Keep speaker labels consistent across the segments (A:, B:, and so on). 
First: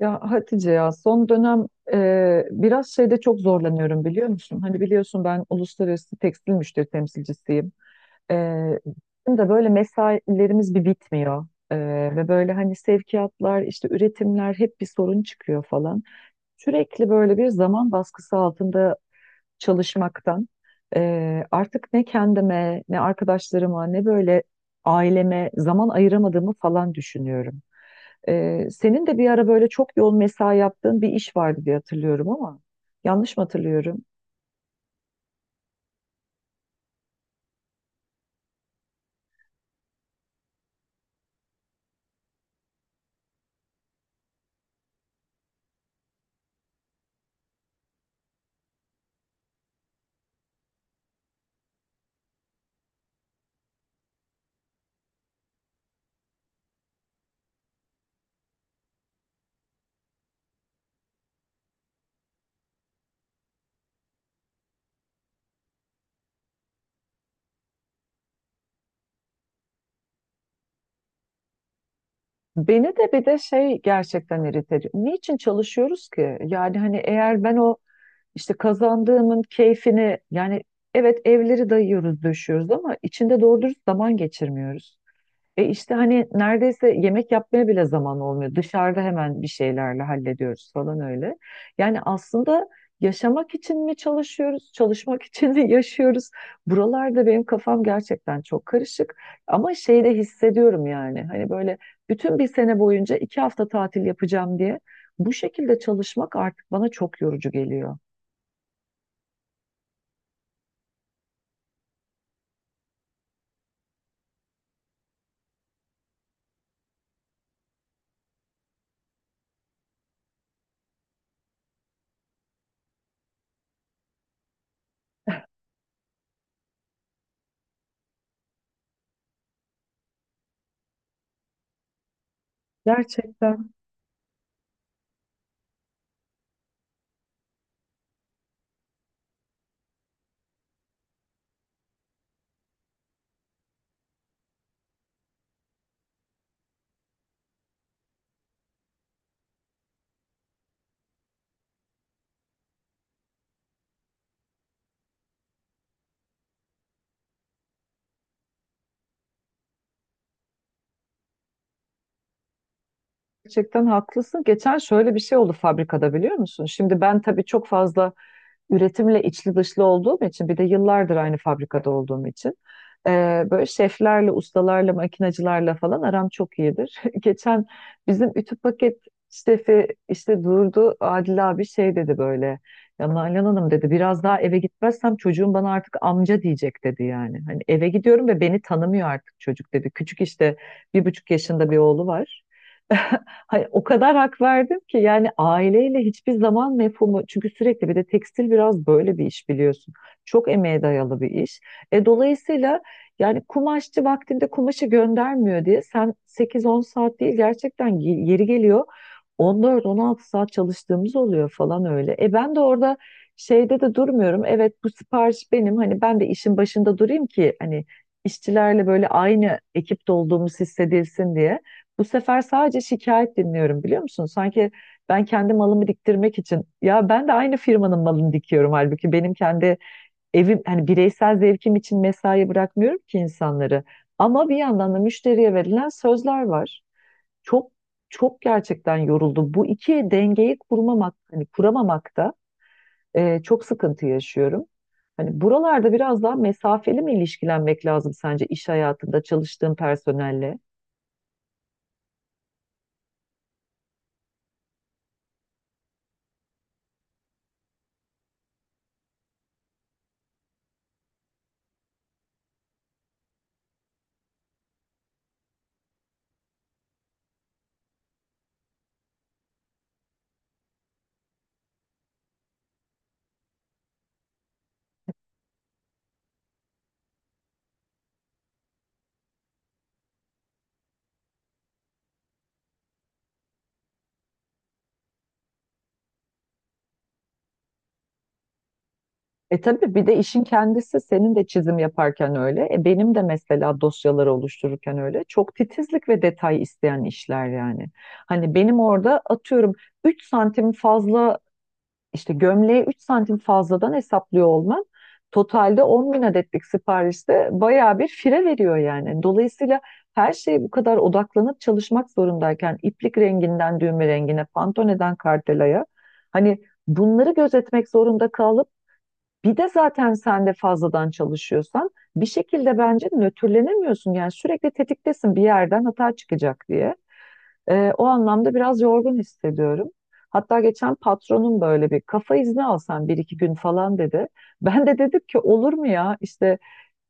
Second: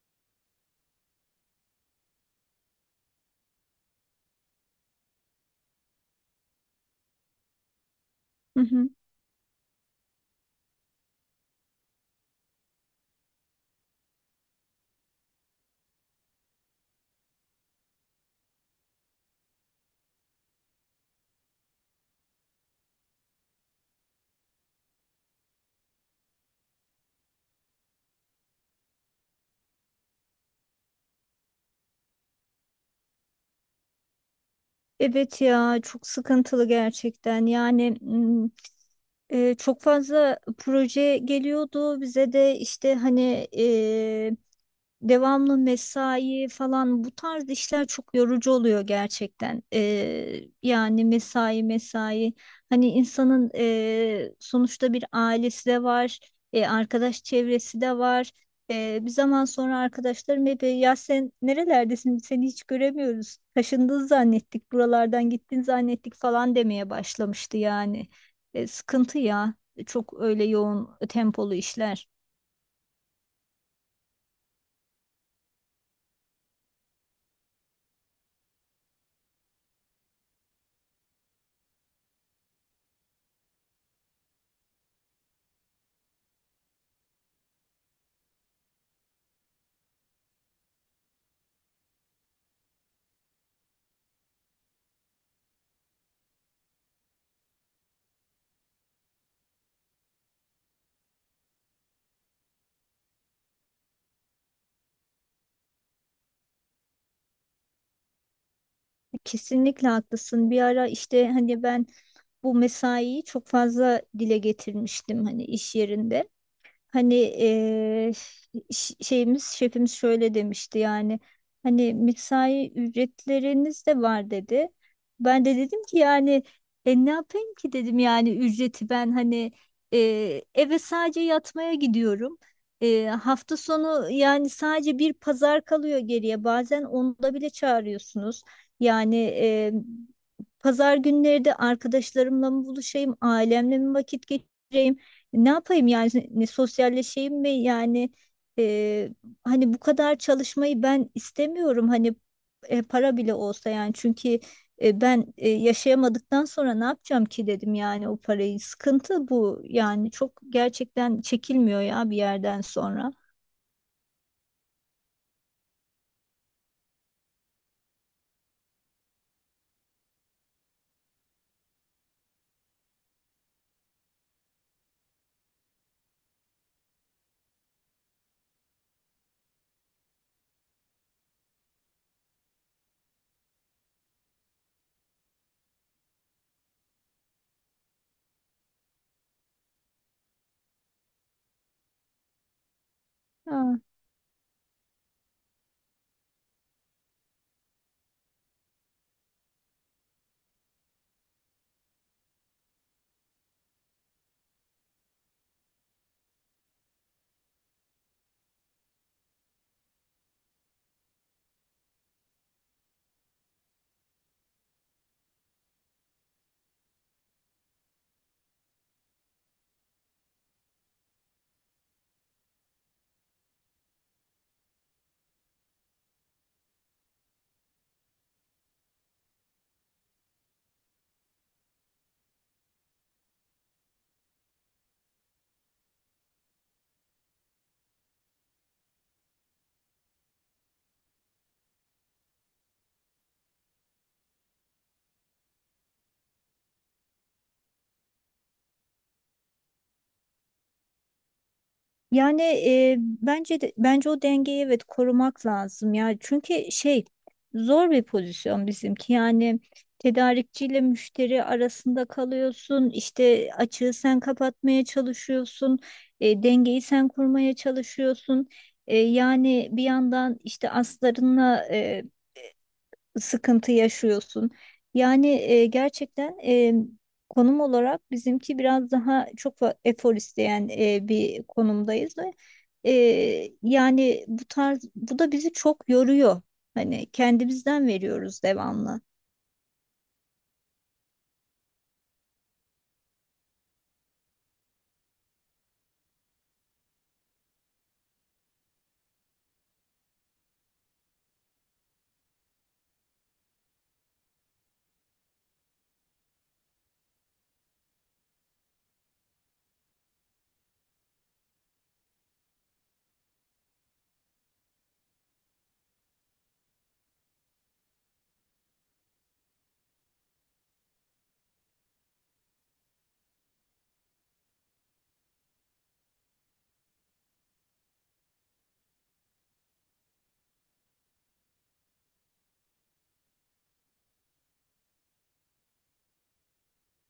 A: Ya Hatice ya son dönem biraz şeyde çok zorlanıyorum, biliyor musun? Hani biliyorsun ben uluslararası tekstil müşteri temsilcisiyim. E,
B: Hı hı.
A: Bizim de böyle mesailerimiz bir bitmiyor. E, Ve böyle hani sevkiyatlar işte üretimler hep bir sorun çıkıyor falan. Sürekli böyle bir zaman baskısı altında çalışmaktan artık ne kendime ne arkadaşlarıma ne böyle aileme zaman ayıramadığımı falan düşünüyorum. Senin de bir ara böyle çok yoğun mesai yaptığın bir iş vardı diye hatırlıyorum ama yanlış mı hatırlıyorum?
B: Evet ya, çok sıkıntılı gerçekten. Çok fazla proje geliyordu bize de, işte hani devamlı mesai falan. Bu tarz işler çok yorucu oluyor gerçekten. Yani mesai mesai, hani insanın sonuçta bir ailesi de var, e, arkadaş çevresi de var. Bir zaman sonra arkadaşlarım hep ya sen nerelerdesin, seni hiç göremiyoruz. Taşındın zannettik, buralardan gittin zannettik" falan demeye başlamıştı yani. Sıkıntı ya, çok öyle yoğun tempolu işler.
A: Beni de bir de şey gerçekten irite ediyor. Niçin çalışıyoruz ki? Yani hani eğer ben o işte kazandığımın keyfini yani evet evleri dayıyoruz, döşüyoruz ama içinde doğru dürüst zaman geçirmiyoruz. İşte hani neredeyse yemek yapmaya bile zaman olmuyor. Dışarıda hemen bir şeylerle hallediyoruz falan öyle. Yani aslında yaşamak için mi çalışıyoruz, çalışmak için mi yaşıyoruz? Buralarda benim kafam gerçekten çok karışık. Ama şeyi de hissediyorum yani. Hani böyle bütün bir sene boyunca 2 hafta tatil yapacağım diye bu şekilde çalışmak artık bana çok yorucu geliyor.
B: Kesinlikle haklısın. Bir ara işte hani ben bu mesaiyi çok fazla dile getirmiştim hani iş yerinde. Hani şeyimiz şefimiz şöyle demişti yani, hani mesai ücretleriniz de var dedi. Ben de dedim ki yani, ne yapayım ki dedim, yani ücreti ben hani, eve sadece yatmaya gidiyorum. Hafta
A: Gerçekten.
B: sonu yani sadece bir pazar kalıyor geriye, bazen onda bile çağırıyorsunuz. Yani eee, Pazar günleri de arkadaşlarımla mı buluşayım, ailemle mi vakit geçireyim? Ne yapayım yani, ne sosyalleşeyim mi yani? e, Hani bu kadar çalışmayı ben istemiyorum, hani para bile olsa. Yani çünkü ben yaşayamadıktan sonra ne yapacağım ki dedim yani o parayı. Sıkıntı bu yani, çok gerçekten çekilmiyor ya bir yerden sonra.
A: Gerçekten haklısın. Geçen şöyle bir şey oldu fabrikada, biliyor musun? Şimdi ben tabii çok fazla üretimle içli dışlı olduğum için bir de yıllardır aynı fabrikada olduğum için e, böyle şeflerle, ustalarla, makinacılarla falan aram çok iyidir. Geçen bizim ütü paket şefi işte durdu, Adil abi şey dedi böyle, ya Nalan Hanım dedi, biraz daha eve gitmezsem çocuğum bana artık amca diyecek dedi yani. Hani eve gidiyorum ve beni tanımıyor artık çocuk dedi. Küçük işte 1,5 yaşında bir oğlu var. Hayır, o kadar hak verdim ki yani aileyle hiçbir zaman mefhumu, çünkü sürekli bir de tekstil biraz böyle bir iş biliyorsun. Çok emeğe dayalı bir iş. Dolayısıyla yani kumaşçı vaktinde kumaşı göndermiyor diye sen 8-10 saat değil gerçekten yeri geliyor 14-16 saat çalıştığımız oluyor falan öyle. Ben de orada şeyde de durmuyorum. Evet bu sipariş benim, hani ben de işin başında durayım ki hani işçilerle böyle aynı ekipte olduğumuz hissedilsin diye. Bu sefer sadece şikayet dinliyorum, biliyor musun? Sanki ben kendi malımı diktirmek için, ya ben de aynı firmanın malını dikiyorum, halbuki benim kendi evim hani bireysel zevkim için mesai bırakmıyorum ki insanları. Ama bir yandan da müşteriye verilen sözler var. Çok çok gerçekten yoruldum. Bu iki dengeyi kurmamak, hani kuramamakta çok sıkıntı yaşıyorum. Hani buralarda biraz daha mesafeli mi ilişkilenmek lazım sence iş hayatında çalıştığın personelle?
B: Bence o dengeyi evet korumak lazım ya. Çünkü şey, zor bir pozisyon bizimki. Yani tedarikçiyle müşteri arasında kalıyorsun. İşte açığı sen kapatmaya çalışıyorsun, dengeyi sen kurmaya çalışıyorsun. E, yani bir yandan işte aslarınla sıkıntı yaşıyorsun. Gerçekten, konum olarak bizimki biraz daha efor isteyen bir konumdayız ve yani bu tarz, bu da bizi çok yoruyor. Hani kendimizden veriyoruz devamlı.
A: Tabii bir de işin kendisi, senin de çizim yaparken öyle. Benim de mesela dosyaları oluştururken öyle. Çok titizlik ve detay isteyen işler yani. Hani benim orada atıyorum 3 santim fazla, İşte gömleği 3 santim fazladan hesaplıyor olman totalde 10.000 adetlik siparişte bayağı bir fire veriyor yani. Dolayısıyla her şeye bu kadar odaklanıp çalışmak zorundayken iplik renginden düğme rengine, pantoneden kartelaya hani bunları gözetmek zorunda kalıp bir de zaten sen de fazladan çalışıyorsan bir şekilde bence nötrlenemiyorsun. Yani sürekli tetiktesin, bir yerden hata çıkacak diye. O anlamda biraz yorgun hissediyorum. Hatta geçen patronum böyle bir kafa izni alsan bir iki gün falan dedi. Ben de dedim ki, olur mu ya işte,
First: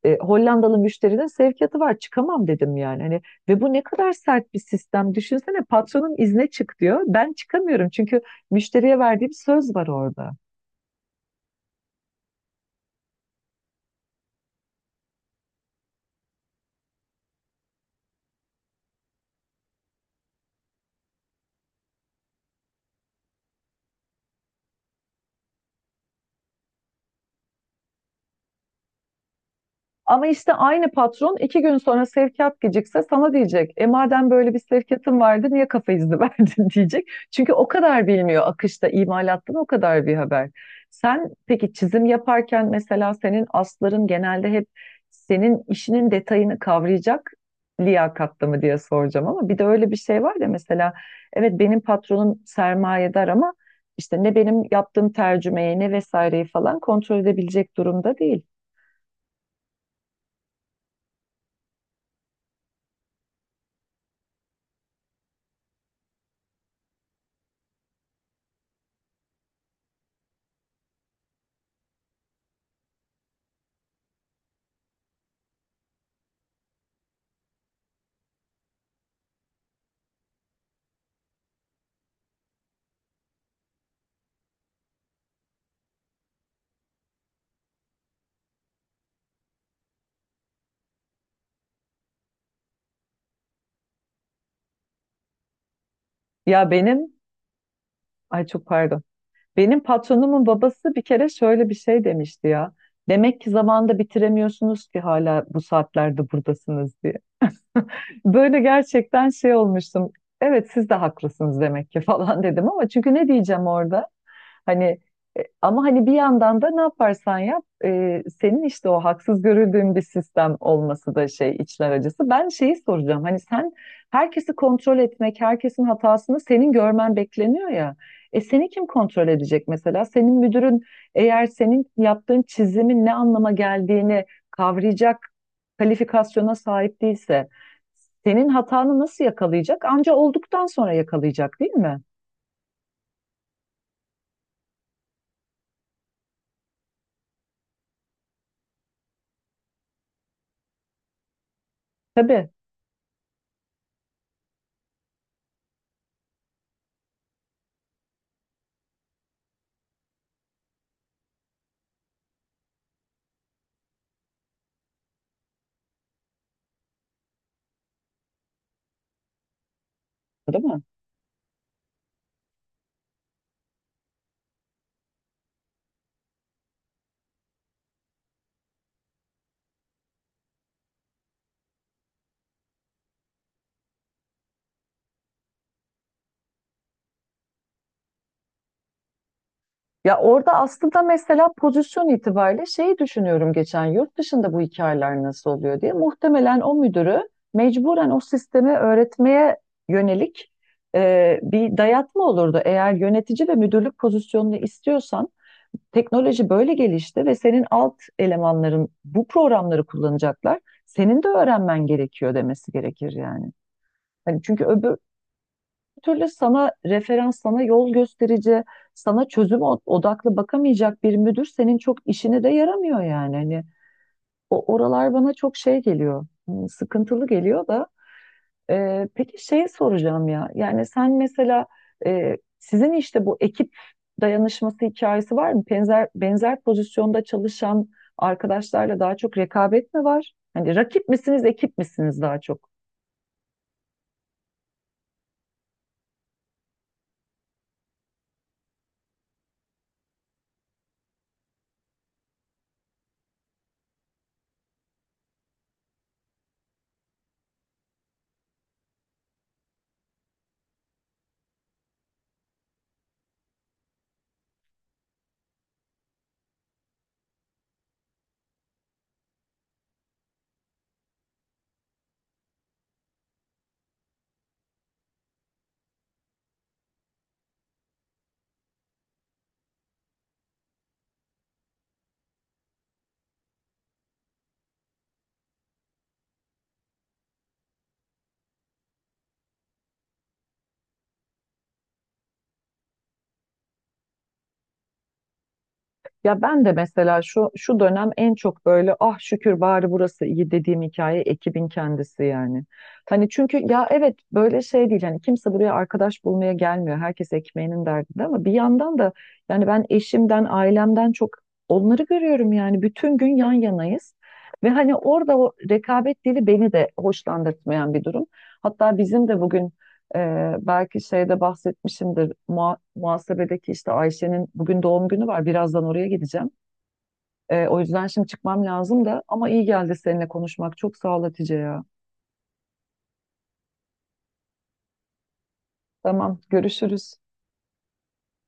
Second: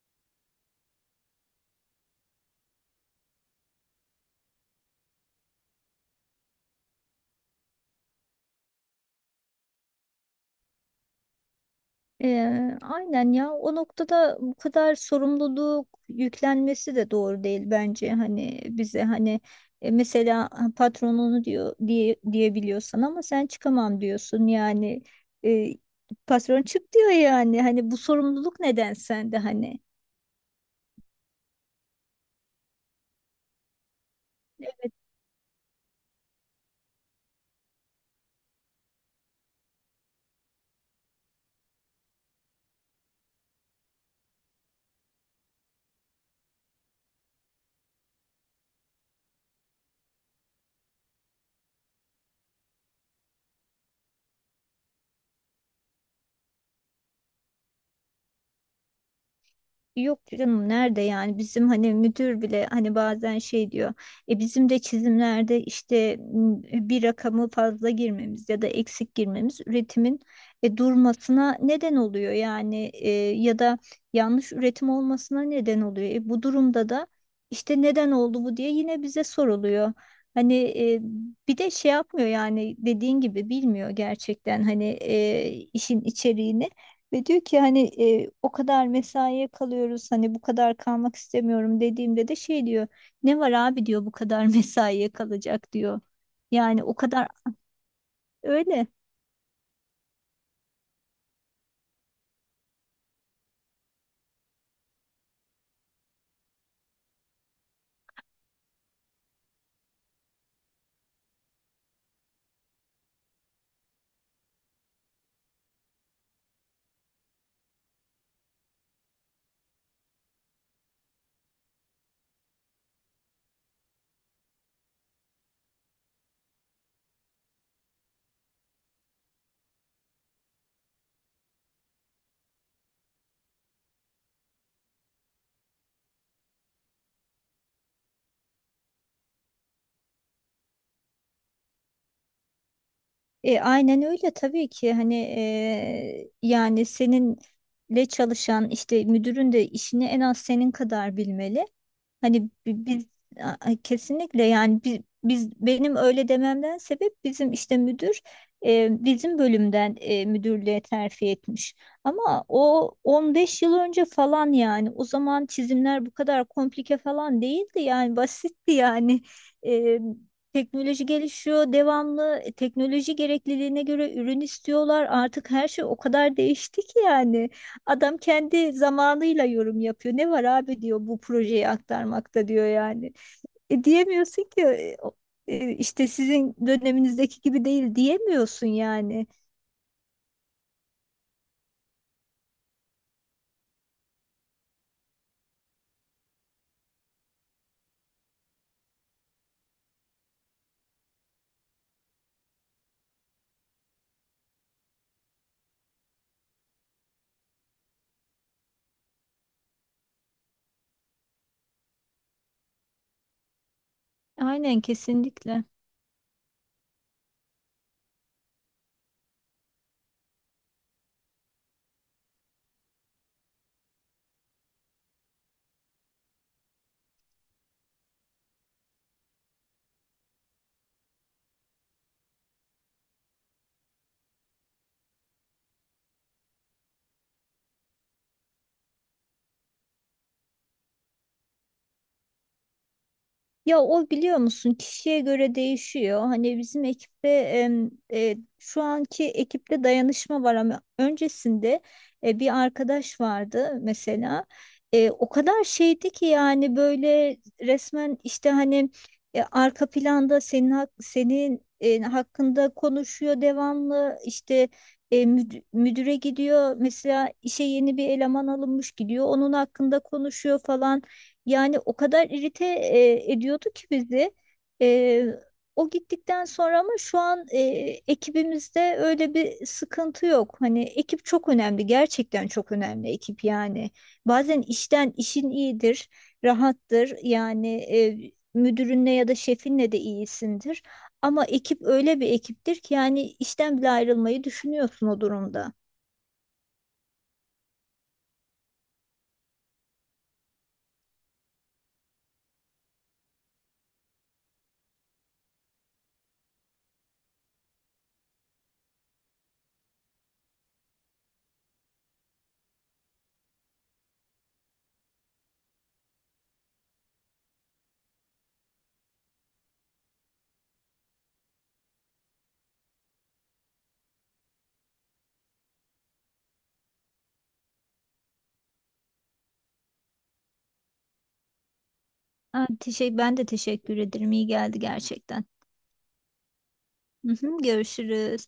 A: Hollandalı müşterinin sevkiyatı var, çıkamam dedim yani. Hani, ve bu ne kadar sert bir sistem. Düşünsene, patronun izne çık diyor. Ben çıkamıyorum çünkü müşteriye verdiğim söz var orada.
B: Aynen ya, o noktada bu kadar sorumluluk yüklenmesi de doğru değil bence, hani bize. Hani mesela patronunu diyor diye diyebiliyorsan ama sen çıkamam diyorsun yani. e, Patron çık diyor, yani hani bu sorumluluk neden sende hani?
A: Ama işte aynı patron iki gün sonra sevkiyat gecikse sana diyecek. Madem böyle bir
B: Evet.
A: sevkiyatın vardı niye kafa izni verdin diyecek. Çünkü o kadar bilmiyor, akışta imalattan o kadar bir haber. Sen peki çizim yaparken mesela senin asların genelde hep senin işinin detayını kavrayacak liyakatlı mı diye soracağım, ama bir de öyle bir şey var ya, mesela evet benim patronum sermayedar ama işte ne benim yaptığım tercümeyi ne vesaireyi falan kontrol edebilecek durumda değil.
B: Yok canım, nerede yani? Bizim hani müdür bile hani bazen şey diyor. Bizim de çizimlerde işte bir rakamı fazla girmemiz ya da eksik girmemiz üretimin durmasına neden oluyor, yani ya da yanlış üretim olmasına neden oluyor. E, bu durumda da işte neden oldu bu diye yine bize soruluyor. Hani bir de şey yapmıyor yani, dediğin gibi bilmiyor gerçekten hani işin içeriğini. Ve diyor ki hani, o kadar mesaiye kalıyoruz, hani bu kadar kalmak istemiyorum dediğimde de şey diyor, ne var abi diyor bu kadar mesaiye kalacak diyor.
A: Ya
B: Yani o
A: benim,
B: kadar
A: ay çok
B: öyle.
A: pardon. Benim patronumun babası bir kere şöyle bir şey demişti ya. Demek ki zamanda bitiremiyorsunuz ki hala bu saatlerde buradasınız diye. Böyle gerçekten şey olmuştum. Evet siz de haklısınız demek ki falan dedim, ama çünkü ne diyeceğim orada? Hani, ama hani bir yandan da ne yaparsan yap, senin işte o haksız görüldüğün bir sistem olması da şey içler acısı. Ben şeyi soracağım. Hani sen herkesi kontrol etmek, herkesin hatasını senin görmen bekleniyor ya. Seni kim kontrol edecek mesela? Senin müdürün eğer senin yaptığın çizimin ne anlama geldiğini kavrayacak kalifikasyona sahip değilse senin hatanı nasıl yakalayacak? Anca olduktan sonra yakalayacak değil mi?
B: E, aynen öyle tabii ki. Hani yani seninle çalışan işte müdürün de işini en az senin kadar bilmeli. Hani
A: Tabii.
B: bi- biz kesinlikle yani biz benim öyle dememden sebep, bizim işte müdür bizim bölümden müdürlüğe terfi etmiş. Ama o 15 yıl önce falan, yani o zaman çizimler bu kadar komplike falan değildi, yani basitti yani. E,
A: Değil mi?
B: Teknoloji gelişiyor devamlı, teknoloji gerekliliğine göre ürün istiyorlar, artık her şey o kadar değişti ki yani. Adam kendi zamanıyla yorum yapıyor. Ne var abi diyor bu projeyi aktarmakta diyor yani. Diyemiyorsun ki işte sizin döneminizdeki gibi değil, diyemiyorsun yani.
A: Ya orada aslında mesela pozisyon itibariyle şeyi düşünüyorum, geçen yurt dışında bu hikayeler nasıl oluyor diye. Muhtemelen o müdürü mecburen o sistemi öğretmeye yönelik bir dayatma olurdu. Eğer yönetici ve müdürlük pozisyonunu istiyorsan teknoloji böyle gelişti ve senin alt elemanların bu programları kullanacaklar. Senin de öğrenmen gerekiyor demesi gerekir yani. Hani çünkü
B: Aynen,
A: öbür
B: kesinlikle.
A: türlü sana referans, sana yol gösterici, sana çözüm odaklı bakamayacak bir müdür senin çok işine de yaramıyor yani. Hani o oralar bana çok şey geliyor, sıkıntılı geliyor da peki şey soracağım ya. Yani sen mesela, sizin işte bu ekip dayanışması hikayesi var mı? Benzer benzer pozisyonda çalışan arkadaşlarla daha çok rekabet mi var? Hani rakip misiniz, ekip misiniz daha çok?
B: Ya o, biliyor musun, kişiye göre değişiyor. Hani bizim ekipte şu anki ekipte dayanışma var ama öncesinde bir arkadaş vardı mesela. E, o kadar şeydi ki yani, böyle resmen işte hani arka planda senin senin hakkında konuşuyor devamlı, işte müdüre gidiyor mesela, işe yeni bir eleman alınmış gidiyor onun hakkında konuşuyor falan. Yani o kadar irite ediyordu ki bizi. E, O gittikten sonra ama şu an ekibimizde öyle bir sıkıntı yok. Hani ekip çok önemli, gerçekten çok önemli ekip yani. Bazen işten, işin iyidir, rahattır. Yani müdürünle ya da şefinle de iyisindir. Ama ekip öyle bir ekiptir ki yani işten bile ayrılmayı düşünüyorsun o durumda.
A: Ya ben de mesela şu dönem en çok böyle, ah şükür bari burası iyi dediğim hikaye ekibin kendisi yani. Hani çünkü ya evet böyle şey değil, hani kimse buraya arkadaş bulmaya gelmiyor. Herkes ekmeğinin derdinde ama bir yandan da yani ben eşimden, ailemden çok onları görüyorum yani, bütün gün yan yanayız. Ve hani orada o rekabet dili beni de hoşlandırtmayan bir durum. Hatta bizim de bugün, belki şeyde bahsetmişimdir. Muhasebedeki işte Ayşe'nin bugün doğum günü var. Birazdan oraya gideceğim. O yüzden şimdi çıkmam lazım da, ama iyi geldi seninle konuşmak. Çok sağ ol Hatice ya.
B: Ha, teşekkür, ben de teşekkür ederim. İyi geldi gerçekten.
A: Tamam, görüşürüz.
B: Hı hı, görüşürüz.